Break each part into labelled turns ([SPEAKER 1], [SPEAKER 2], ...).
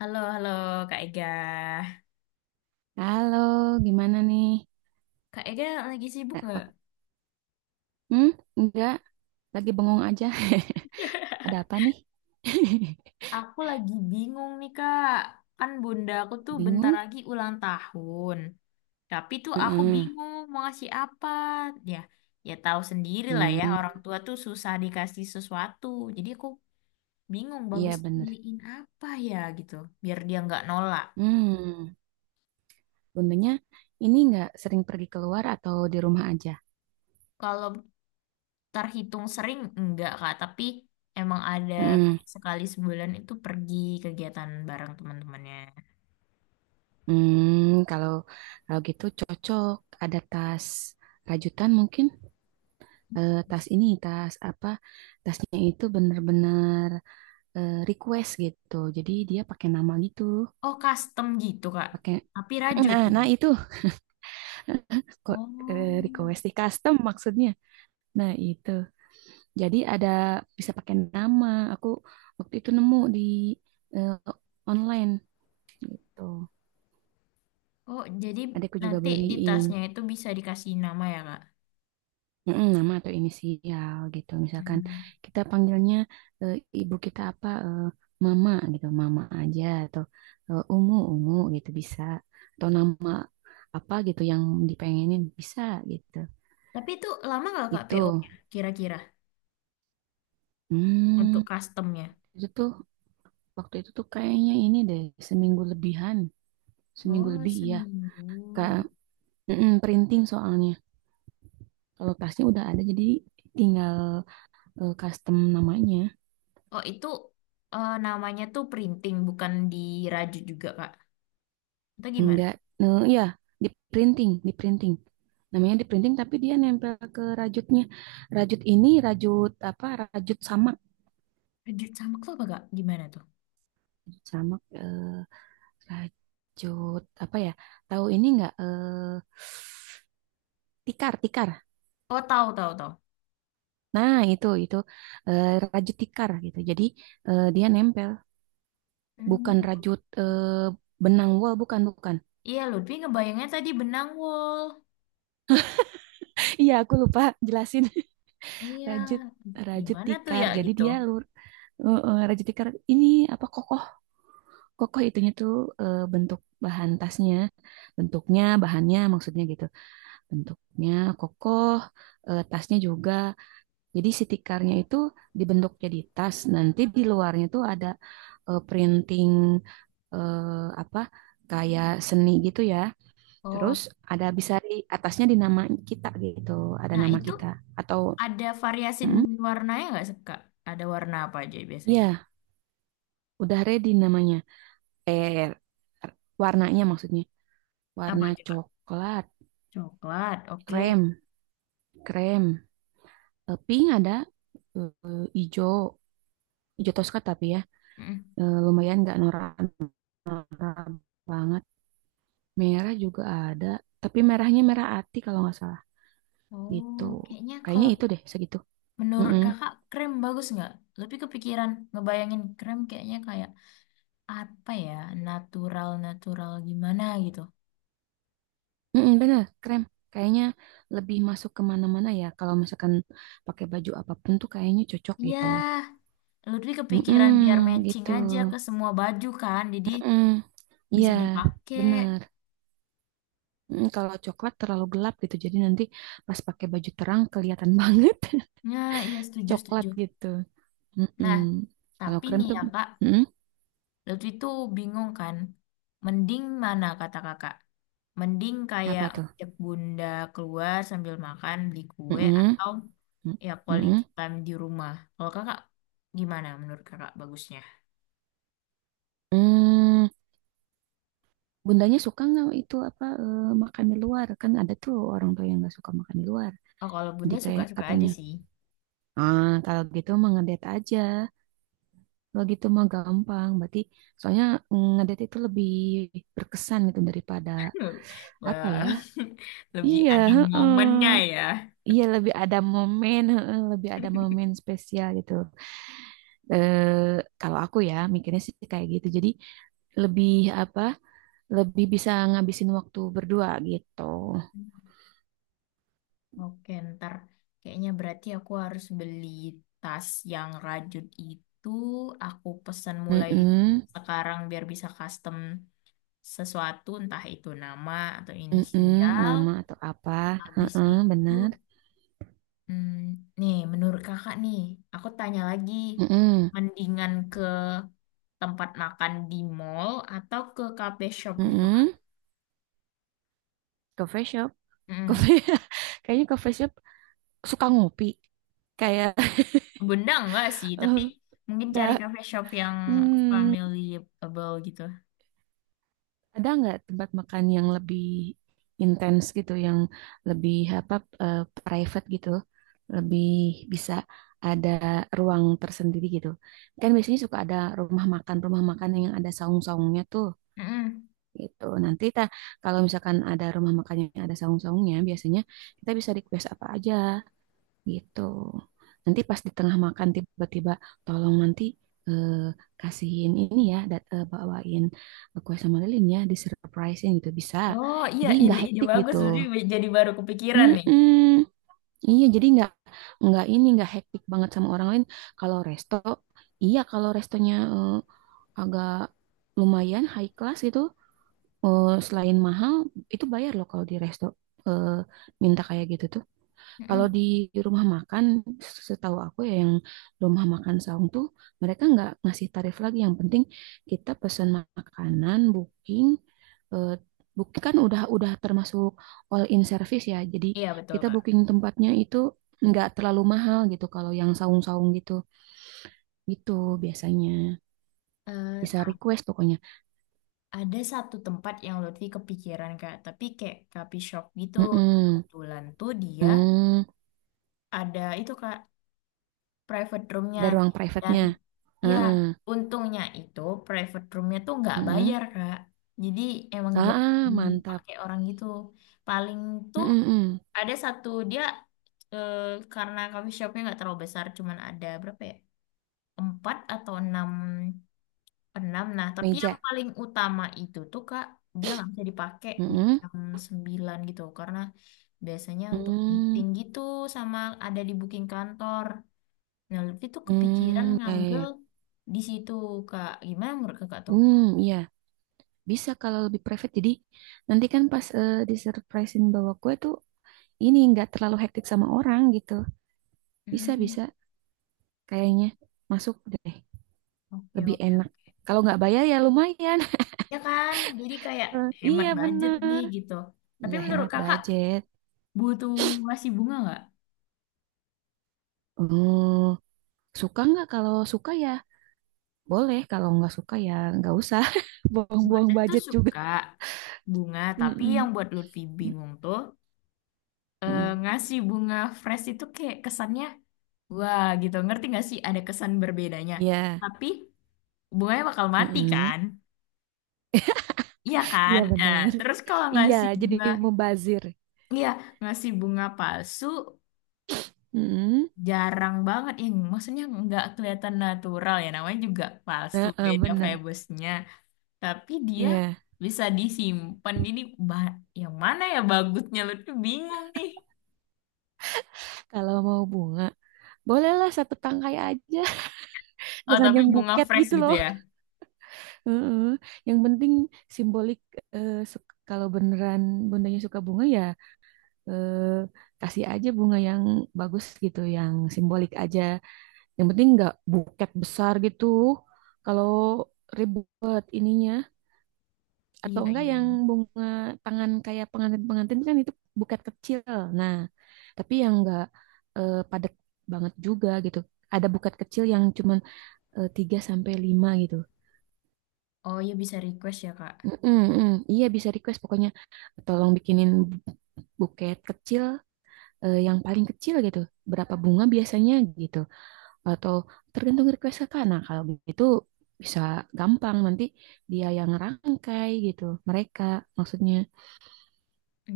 [SPEAKER 1] Halo, halo Kak Ega.
[SPEAKER 2] Halo, gimana nih?
[SPEAKER 1] Kak Ega lagi sibuk nggak?
[SPEAKER 2] Pak, hmm, enggak, lagi bengong aja. Ada apa nih?
[SPEAKER 1] Aku lagi bingung nih Kak. Kan bunda aku tuh bentar
[SPEAKER 2] Bingung?
[SPEAKER 1] lagi ulang tahun. Tapi tuh aku
[SPEAKER 2] Heeh.
[SPEAKER 1] bingung mau ngasih apa. Ya, ya tahu sendiri lah ya.
[SPEAKER 2] Hmm,
[SPEAKER 1] Orang tua tuh susah dikasih sesuatu. Jadi aku bingung
[SPEAKER 2] iya
[SPEAKER 1] bagusnya
[SPEAKER 2] bener.
[SPEAKER 1] beliin apa ya gitu. Biar dia nggak nolak.
[SPEAKER 2] Hmm, bundanya ini enggak sering pergi keluar atau di rumah aja?
[SPEAKER 1] Kalau terhitung sering enggak Kak. Tapi emang ada
[SPEAKER 2] Heeh.
[SPEAKER 1] kayak sekali sebulan itu pergi kegiatan bareng teman-temannya.
[SPEAKER 2] Hmm, kalau kalau gitu cocok. Ada tas rajutan mungkin. Tas ini, tas apa? Tasnya itu bener-bener request gitu. Jadi dia pakai nama gitu.
[SPEAKER 1] Oh, custom gitu, Kak.
[SPEAKER 2] Pakai
[SPEAKER 1] Tapi rajut
[SPEAKER 2] Nah,
[SPEAKER 1] ini.
[SPEAKER 2] nah itu. Kok
[SPEAKER 1] Oh.
[SPEAKER 2] request di custom maksudnya. Nah, itu. Jadi ada bisa pakai nama. Aku waktu itu nemu di eh, online gitu.
[SPEAKER 1] Oh, jadi
[SPEAKER 2] Adikku juga
[SPEAKER 1] nanti di
[SPEAKER 2] beliin.
[SPEAKER 1] tasnya itu bisa dikasih nama ya, Kak?
[SPEAKER 2] Mm-mm, nama atau inisial gitu. Misalkan
[SPEAKER 1] Hmm.
[SPEAKER 2] kita panggilnya eh, ibu kita apa mama gitu, mama aja atau umu umu gitu bisa. Atau nama apa gitu yang dipengenin bisa gitu.
[SPEAKER 1] Tapi itu lama nggak, Kak,
[SPEAKER 2] Itu.
[SPEAKER 1] PO-nya kira-kira untuk
[SPEAKER 2] Hmm,
[SPEAKER 1] customnya?
[SPEAKER 2] itu tuh. Waktu itu tuh kayaknya ini deh, seminggu lebihan. Seminggu
[SPEAKER 1] Oh,
[SPEAKER 2] lebih, iya. Kak,
[SPEAKER 1] seminggu.
[SPEAKER 2] mm-mm, printing soalnya. Kalau tasnya udah ada, jadi tinggal custom namanya.
[SPEAKER 1] Oh, itu namanya tuh printing, bukan dirajut juga, Kak. Atau gimana?
[SPEAKER 2] Enggak, ya di printing, di printing. Namanya di printing, tapi dia nempel ke rajutnya. Rajut ini, rajut apa, rajut samak.
[SPEAKER 1] Rajut sama tuh apa, Kak? Gimana tuh?
[SPEAKER 2] Rajut samak, rajut apa ya, tahu ini enggak, tikar, tikar.
[SPEAKER 1] Oh, tahu, tahu, tahu.
[SPEAKER 2] Nah, itu eh, rajut tikar gitu. Jadi dia nempel,
[SPEAKER 1] Hmm.
[SPEAKER 2] bukan rajut benang wol, bukan bukan.
[SPEAKER 1] Iya, Lutfi ngebayangnya tadi benang wol.
[SPEAKER 2] Iya, aku lupa jelasin.
[SPEAKER 1] Iya,
[SPEAKER 2] Rajut rajut
[SPEAKER 1] gimana tuh
[SPEAKER 2] tikar.
[SPEAKER 1] ya
[SPEAKER 2] Jadi
[SPEAKER 1] gitu?
[SPEAKER 2] dia rajut tikar ini apa kokoh kokoh itunya tuh bentuk bahan tasnya, bentuknya, bahannya maksudnya gitu. Bentuknya kokoh, tasnya juga. Jadi si tikarnya itu dibentuk jadi tas. Nanti di luarnya tuh ada printing eh, apa kayak seni gitu ya. Terus
[SPEAKER 1] Oh,
[SPEAKER 2] ada bisa di atasnya di nama kita gitu, ada
[SPEAKER 1] nah,
[SPEAKER 2] nama
[SPEAKER 1] itu
[SPEAKER 2] kita atau
[SPEAKER 1] ada variasi
[SPEAKER 2] mm,
[SPEAKER 1] warnanya nggak sih, Kak? Ada warna apa aja biasanya?
[SPEAKER 2] ya udah ready namanya. Eh Warnanya maksudnya
[SPEAKER 1] Apa
[SPEAKER 2] warna
[SPEAKER 1] aja, Kak?
[SPEAKER 2] coklat,
[SPEAKER 1] Coklat, oke.
[SPEAKER 2] krem, krem, pink ada, ijo, ijo toska tapi ya
[SPEAKER 1] Mm.
[SPEAKER 2] Lumayan nggak norak-norak banget. Merah juga ada, tapi merahnya merah ati kalau nggak salah gitu.
[SPEAKER 1] Oh, kayaknya
[SPEAKER 2] Kayaknya
[SPEAKER 1] kalau
[SPEAKER 2] itu deh segitu.
[SPEAKER 1] menurut
[SPEAKER 2] Mm-mm.
[SPEAKER 1] kakak krem bagus nggak? Lebih kepikiran ngebayangin krem kayaknya kayak apa ya, natural-natural gimana gitu.
[SPEAKER 2] Mm-mm, bener, krem. Kayaknya lebih masuk kemana mana ya. Kalau misalkan pakai baju apapun tuh kayaknya cocok gitu.
[SPEAKER 1] Ya, lebih kepikiran
[SPEAKER 2] Mm-mm,
[SPEAKER 1] biar matching
[SPEAKER 2] gitu.
[SPEAKER 1] aja ke semua baju kan, jadi
[SPEAKER 2] Mm-mm. Iya,
[SPEAKER 1] bisa dipakai.
[SPEAKER 2] bener. Kalau coklat terlalu gelap gitu, jadi nanti pas pakai baju terang kelihatan banget
[SPEAKER 1] Ya, iya
[SPEAKER 2] coklat
[SPEAKER 1] setuju-setuju.
[SPEAKER 2] gitu. Mm-mm.
[SPEAKER 1] Nah,
[SPEAKER 2] Kalau
[SPEAKER 1] tapi
[SPEAKER 2] krem
[SPEAKER 1] nih
[SPEAKER 2] tuh,
[SPEAKER 1] ya Kak,
[SPEAKER 2] mm,
[SPEAKER 1] Lutfi tuh bingung kan, mending mana kata kakak? Mending kayak
[SPEAKER 2] apa tuh?
[SPEAKER 1] ngajak bunda keluar sambil makan, beli kue,
[SPEAKER 2] Mm-mm.
[SPEAKER 1] atau ya quality
[SPEAKER 2] Mm-mm.
[SPEAKER 1] time di rumah. Kalau kakak gimana menurut kakak bagusnya?
[SPEAKER 2] Mm. Bundanya suka nggak itu apa makan di luar? Kan ada tuh orang tua yang nggak suka makan di luar.
[SPEAKER 1] Oh, kalau
[SPEAKER 2] Jadi
[SPEAKER 1] bunda
[SPEAKER 2] kayak
[SPEAKER 1] suka-suka aja
[SPEAKER 2] katanya,
[SPEAKER 1] sih.
[SPEAKER 2] ah kalau gitu mah ngedet aja. Kalau gitu mah gampang. Berarti soalnya ngedet itu lebih berkesan gitu daripada apa
[SPEAKER 1] Wah,
[SPEAKER 2] ya?
[SPEAKER 1] lebih
[SPEAKER 2] Iya,
[SPEAKER 1] ada momennya
[SPEAKER 2] heeh.
[SPEAKER 1] ya.
[SPEAKER 2] Iya lebih ada momen, heeh, lebih ada momen spesial gitu. Kalau aku ya mikirnya sih kayak gitu. Jadi lebih apa? Lebih bisa ngabisin waktu berdua gitu.
[SPEAKER 1] Oke, ntar kayaknya berarti aku harus beli tas yang rajut itu. Aku pesan mulai
[SPEAKER 2] Mm-mm.
[SPEAKER 1] sekarang biar bisa custom sesuatu, entah itu nama atau
[SPEAKER 2] Mm-mm,
[SPEAKER 1] inisial.
[SPEAKER 2] nama atau apa?
[SPEAKER 1] Habis
[SPEAKER 2] Heeh,
[SPEAKER 1] itu,
[SPEAKER 2] bener.
[SPEAKER 1] hmm, nih, menurut kakak nih, aku tanya lagi,
[SPEAKER 2] Mm-mm,
[SPEAKER 1] mendingan ke tempat makan di mall atau ke cafe shop gitu, Kak?
[SPEAKER 2] mm-mm. Coffee shop,
[SPEAKER 1] Mm.
[SPEAKER 2] coffee. Kayaknya coffee shop suka ngopi. Kayak
[SPEAKER 1] Benda enggak sih, tapi
[SPEAKER 2] eh,
[SPEAKER 1] mungkin cari
[SPEAKER 2] nggak.
[SPEAKER 1] cafe shop yang
[SPEAKER 2] Hmm,
[SPEAKER 1] familyable gitu.
[SPEAKER 2] ada nggak tempat makan yang lebih intens gitu, yang lebih apa eh, private gitu, lebih bisa ada ruang tersendiri gitu. Kan biasanya suka ada rumah makan yang ada saung-saungnya tuh.
[SPEAKER 1] Mm-mm.
[SPEAKER 2] Gitu. Nanti kita kalau misalkan ada rumah makannya ada saung-saungnya, biasanya kita bisa request apa aja gitu. Nanti pas di tengah makan tiba-tiba tolong nanti eh, kasihin ini ya, bawain kue sama lilinnya, di surprisein gitu bisa.
[SPEAKER 1] Oh iya,
[SPEAKER 2] Jadi nggak
[SPEAKER 1] ide-ide
[SPEAKER 2] hektik
[SPEAKER 1] bagus.
[SPEAKER 2] gitu.
[SPEAKER 1] Jadi baru kepikiran nih.
[SPEAKER 2] Mm-mm. Iya, jadi nggak ini nggak hektik banget sama orang lain. Kalau resto, iya kalau restonya agak lumayan high class gitu. Selain mahal, itu bayar loh kalau di resto eh, minta kayak gitu tuh. Kalau
[SPEAKER 1] Mm-mm.
[SPEAKER 2] di rumah makan, setahu aku ya yang rumah makan saung tuh mereka nggak ngasih tarif lagi. Yang penting kita pesan makanan, eh, booking kan udah termasuk all in service ya. Jadi
[SPEAKER 1] Iya, betul,
[SPEAKER 2] kita
[SPEAKER 1] Kak.
[SPEAKER 2] booking tempatnya itu nggak terlalu mahal gitu. Kalau yang saung-saung gitu, gitu biasanya
[SPEAKER 1] Eh,
[SPEAKER 2] bisa request pokoknya.
[SPEAKER 1] Ada satu tempat yang Lutfi kepikiran Kak, tapi kayak coffee shop gitu. Nah,
[SPEAKER 2] Mm-mm.
[SPEAKER 1] kebetulan tuh dia
[SPEAKER 2] Hmm,
[SPEAKER 1] ada itu Kak, private roomnya.
[SPEAKER 2] ada ruang
[SPEAKER 1] Dan
[SPEAKER 2] private-nya.
[SPEAKER 1] ya,
[SPEAKER 2] Heeh.
[SPEAKER 1] untungnya itu private roomnya tuh nggak
[SPEAKER 2] Mm-mm.
[SPEAKER 1] bayar Kak. Jadi emang jarang
[SPEAKER 2] Ah, mantap.
[SPEAKER 1] dipakai orang gitu. Paling tuh
[SPEAKER 2] Mm-mm-mm.
[SPEAKER 1] ada satu dia eh, karena coffee shopnya nggak terlalu besar, cuman ada berapa ya? Empat atau enam. Enam. Nah, tapi yang
[SPEAKER 2] Meja.
[SPEAKER 1] paling utama itu tuh Kak, dia nggak bisa dipakai di
[SPEAKER 2] Mm-mm.
[SPEAKER 1] jam 9 gitu karena biasanya untuk
[SPEAKER 2] Hmm.
[SPEAKER 1] meeting gitu sama ada di booking kantor. Nah, Lutfi tuh kepikiran
[SPEAKER 2] Hmm. Ya, ya,
[SPEAKER 1] ngambil
[SPEAKER 2] ya.
[SPEAKER 1] di situ Kak. Gimana menurut Kakak tuh?
[SPEAKER 2] Hmm, ya, bisa kalau lebih private. Jadi nanti kan pas disurprisein bawa kue tuh ini nggak terlalu hektik sama orang gitu. Bisa,
[SPEAKER 1] Hmm,
[SPEAKER 2] bisa. Kayaknya masuk deh.
[SPEAKER 1] oke
[SPEAKER 2] Lebih
[SPEAKER 1] oke.
[SPEAKER 2] enak. Kalau nggak bayar ya lumayan.
[SPEAKER 1] Ya kan, jadi kayak hemat
[SPEAKER 2] Iya,
[SPEAKER 1] budget nih
[SPEAKER 2] bener.
[SPEAKER 1] gitu. Tapi
[SPEAKER 2] Iya,
[SPEAKER 1] menurut
[SPEAKER 2] hemat
[SPEAKER 1] Kakak
[SPEAKER 2] budget.
[SPEAKER 1] butuh masih bunga nggak?
[SPEAKER 2] Hmm. Suka nggak? Kalau suka ya boleh. Kalau nggak suka ya nggak usah. Buang-buang
[SPEAKER 1] Bunda tuh
[SPEAKER 2] budget juga.
[SPEAKER 1] suka bunga, tapi yang
[SPEAKER 2] Mm-mm.
[SPEAKER 1] buat Lutfi bingung tuh
[SPEAKER 2] Mm-mm.
[SPEAKER 1] ngasih bunga fresh itu kayak kesannya wah gitu, ngerti nggak sih? Ada kesan berbedanya,
[SPEAKER 2] Iya.
[SPEAKER 1] tapi bunganya bakal mati
[SPEAKER 2] Mm-mm.
[SPEAKER 1] kan, iya kan.
[SPEAKER 2] Iya
[SPEAKER 1] Nah,
[SPEAKER 2] bener.
[SPEAKER 1] terus kalau
[SPEAKER 2] Iya,
[SPEAKER 1] ngasih
[SPEAKER 2] jadi
[SPEAKER 1] bunga,
[SPEAKER 2] mubazir.
[SPEAKER 1] iya, ngasih bunga palsu
[SPEAKER 2] Mm-mm.
[SPEAKER 1] jarang banget ya, maksudnya nggak kelihatan natural ya, namanya juga palsu,
[SPEAKER 2] Heeh,
[SPEAKER 1] beda
[SPEAKER 2] bener.
[SPEAKER 1] febusnya, tapi dia
[SPEAKER 2] Iya.
[SPEAKER 1] bisa disimpan. Jadi yang mana ya bagusnya, lu tuh bingung nih.
[SPEAKER 2] Kalau mau bunga, bolehlah satu tangkai aja.
[SPEAKER 1] Oh,
[SPEAKER 2] Jangan
[SPEAKER 1] tapi
[SPEAKER 2] yang
[SPEAKER 1] bunga
[SPEAKER 2] buket
[SPEAKER 1] fresh
[SPEAKER 2] gitu
[SPEAKER 1] gitu
[SPEAKER 2] loh.
[SPEAKER 1] ya.
[SPEAKER 2] Heeh. Yang penting simbolik. eh, su- kalau beneran bundanya suka bunga ya eh, kasih aja bunga yang bagus gitu, yang simbolik aja. Yang penting nggak buket besar gitu. Kalau ribet ininya atau
[SPEAKER 1] Iya,
[SPEAKER 2] enggak
[SPEAKER 1] iya,
[SPEAKER 2] yang
[SPEAKER 1] iya.
[SPEAKER 2] bunga tangan kayak pengantin-pengantin kan itu buket kecil. Nah, tapi yang enggak padat banget juga gitu. Ada buket kecil yang cuman 3 sampai 5 gitu.
[SPEAKER 1] Oh iya bisa request ya Kak.
[SPEAKER 2] Mm-mm, mm. Iya bisa request pokoknya tolong bikinin buket kecil yang paling kecil gitu. Berapa bunga biasanya gitu. Atau tergantung request kakak. Nah, kalau begitu bisa gampang nanti dia yang rangkai gitu. Mereka maksudnya.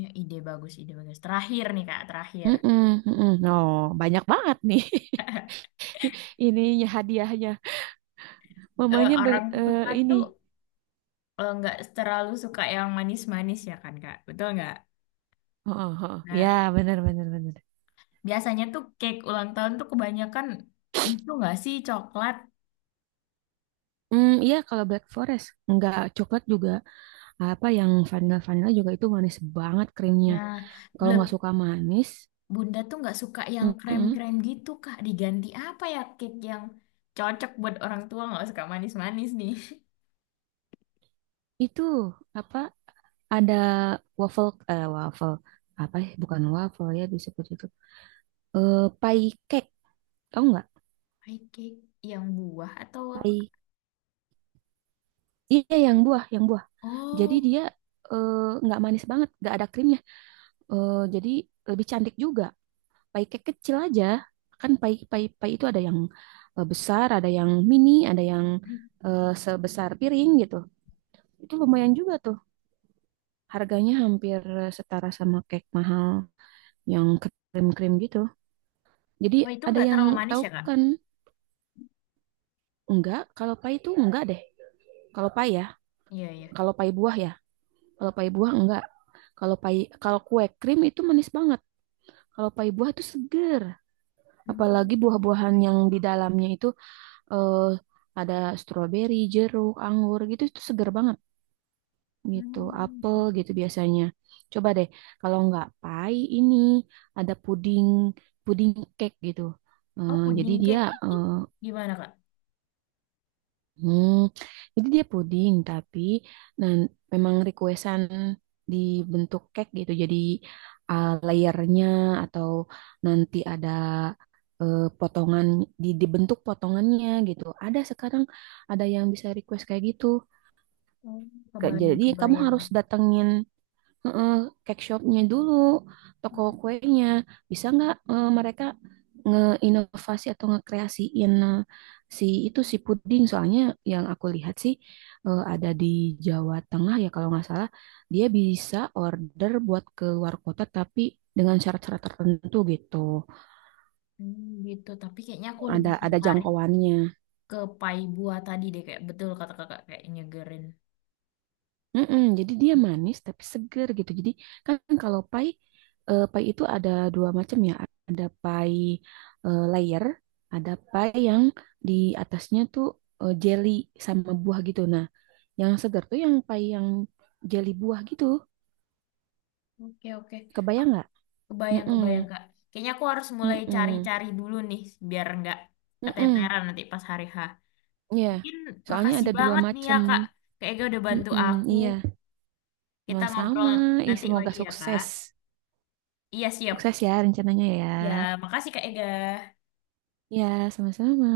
[SPEAKER 1] Ya, ide bagus, ide bagus. Terakhir nih Kak, terakhir.
[SPEAKER 2] Mm-mm, mm-mm. Oh, banyak banget nih ininya hadiahnya. Mamanya
[SPEAKER 1] Orang tua tuh
[SPEAKER 2] ini.
[SPEAKER 1] nggak terlalu suka yang manis-manis ya kan Kak, betul nggak?
[SPEAKER 2] Oh, oh, oh.
[SPEAKER 1] Nah,
[SPEAKER 2] Ya, benar benar benar.
[SPEAKER 1] biasanya tuh cake ulang tahun tuh kebanyakan itu nggak sih coklat.
[SPEAKER 2] Iya kalau Black Forest nggak coklat juga apa yang vanilla vanilla juga itu manis banget krimnya.
[SPEAKER 1] Nah,
[SPEAKER 2] Kalau nggak
[SPEAKER 1] le-
[SPEAKER 2] suka manis,
[SPEAKER 1] Bunda tuh nggak suka yang
[SPEAKER 2] mm-mm,
[SPEAKER 1] krem-krem gitu Kak. Diganti apa ya cake yang cocok buat orang tua nggak suka manis-manis nih?
[SPEAKER 2] itu apa ada waffle apa ya? Bukan waffle ya disebut itu. Pie cake, tahu nggak?
[SPEAKER 1] Pie cake yang buah atau apa?
[SPEAKER 2] Pie. Iya yang buah, yang buah. Jadi
[SPEAKER 1] Oh,
[SPEAKER 2] dia eh, nggak manis banget, nggak ada krimnya. Jadi lebih cantik juga. Pai cake kecil aja. Kan pai pai pai itu ada yang besar, ada yang mini, ada yang sebesar piring gitu. Itu lumayan juga tuh. Harganya hampir setara sama cake mahal yang krim-krim gitu. Jadi
[SPEAKER 1] oh itu
[SPEAKER 2] ada
[SPEAKER 1] nggak
[SPEAKER 2] yang
[SPEAKER 1] terlalu manis
[SPEAKER 2] tahu
[SPEAKER 1] ya Kak?
[SPEAKER 2] kan? Enggak, kalau pai itu enggak deh. Kalau pai ya,
[SPEAKER 1] Iya, iya.
[SPEAKER 2] kalau pai buah ya. Kalau pai buah enggak. Kalau pai Kalau kue krim itu manis banget. Kalau pai buah itu seger, apalagi buah-buahan yang di dalamnya itu eh, ada stroberi, jeruk, anggur gitu itu seger banget gitu,
[SPEAKER 1] Hmm.
[SPEAKER 2] apel gitu biasanya. Coba deh, kalau nggak pai ini ada puding puding cake gitu.
[SPEAKER 1] Oh,
[SPEAKER 2] Eh, jadi
[SPEAKER 1] pudding
[SPEAKER 2] dia
[SPEAKER 1] cake itu
[SPEAKER 2] eh,
[SPEAKER 1] gimana, Kak?
[SPEAKER 2] Hmm, jadi dia puding, tapi nah, memang requestan dibentuk cake gitu. Jadi layernya atau nanti ada potongan dibentuk potongannya gitu. Ada sekarang ada yang bisa request kayak gitu.
[SPEAKER 1] Oh, kebayang,
[SPEAKER 2] Jadi kamu
[SPEAKER 1] kebayang.
[SPEAKER 2] harus datengin. Heeh, cake shopnya dulu, toko kuenya. Bisa nggak mereka ngeinovasi atau ngekreasiin si itu si puding? Soalnya yang aku lihat sih ada di Jawa Tengah ya kalau nggak salah, dia bisa order buat ke luar kota tapi dengan syarat-syarat tertentu gitu.
[SPEAKER 1] Hmm, gitu. Tapi kayaknya aku lebih
[SPEAKER 2] Ada
[SPEAKER 1] tertarik
[SPEAKER 2] jangkauannya.
[SPEAKER 1] ke pai buah tadi deh, kayak betul kata kakak, kayak nyegerin.
[SPEAKER 2] Mm-mm, jadi dia manis tapi seger gitu. Jadi kan kalau pai, pai itu ada dua macam ya. Ada pai layer, ada pai yang di atasnya tuh jelly sama buah gitu. Nah, yang seger tuh yang pai yang jelly buah gitu.
[SPEAKER 1] Oke, oke.
[SPEAKER 2] Kebayang
[SPEAKER 1] Aku
[SPEAKER 2] nggak?
[SPEAKER 1] kebayang,
[SPEAKER 2] Mm-mm,
[SPEAKER 1] kebayang, Kak. Kayaknya aku harus mulai
[SPEAKER 2] mm-mm,
[SPEAKER 1] cari-cari dulu nih, biar nggak
[SPEAKER 2] mm-mm.
[SPEAKER 1] keteteran nanti pas hari H.
[SPEAKER 2] Iya.
[SPEAKER 1] Mungkin
[SPEAKER 2] Soalnya
[SPEAKER 1] makasih
[SPEAKER 2] ada dua
[SPEAKER 1] banget nih ya,
[SPEAKER 2] macam.
[SPEAKER 1] Kak. Kak udah bantu
[SPEAKER 2] Mm-mm,
[SPEAKER 1] aku.
[SPEAKER 2] iya,
[SPEAKER 1] Kita ngobrol
[SPEAKER 2] sama-sama. Ih,
[SPEAKER 1] nanti
[SPEAKER 2] semoga
[SPEAKER 1] lagi ya, Kak.
[SPEAKER 2] sukses.
[SPEAKER 1] Iya, siap.
[SPEAKER 2] Sukses ya rencananya ya.
[SPEAKER 1] Ya, makasih Kak Ega.
[SPEAKER 2] Ya, sama-sama.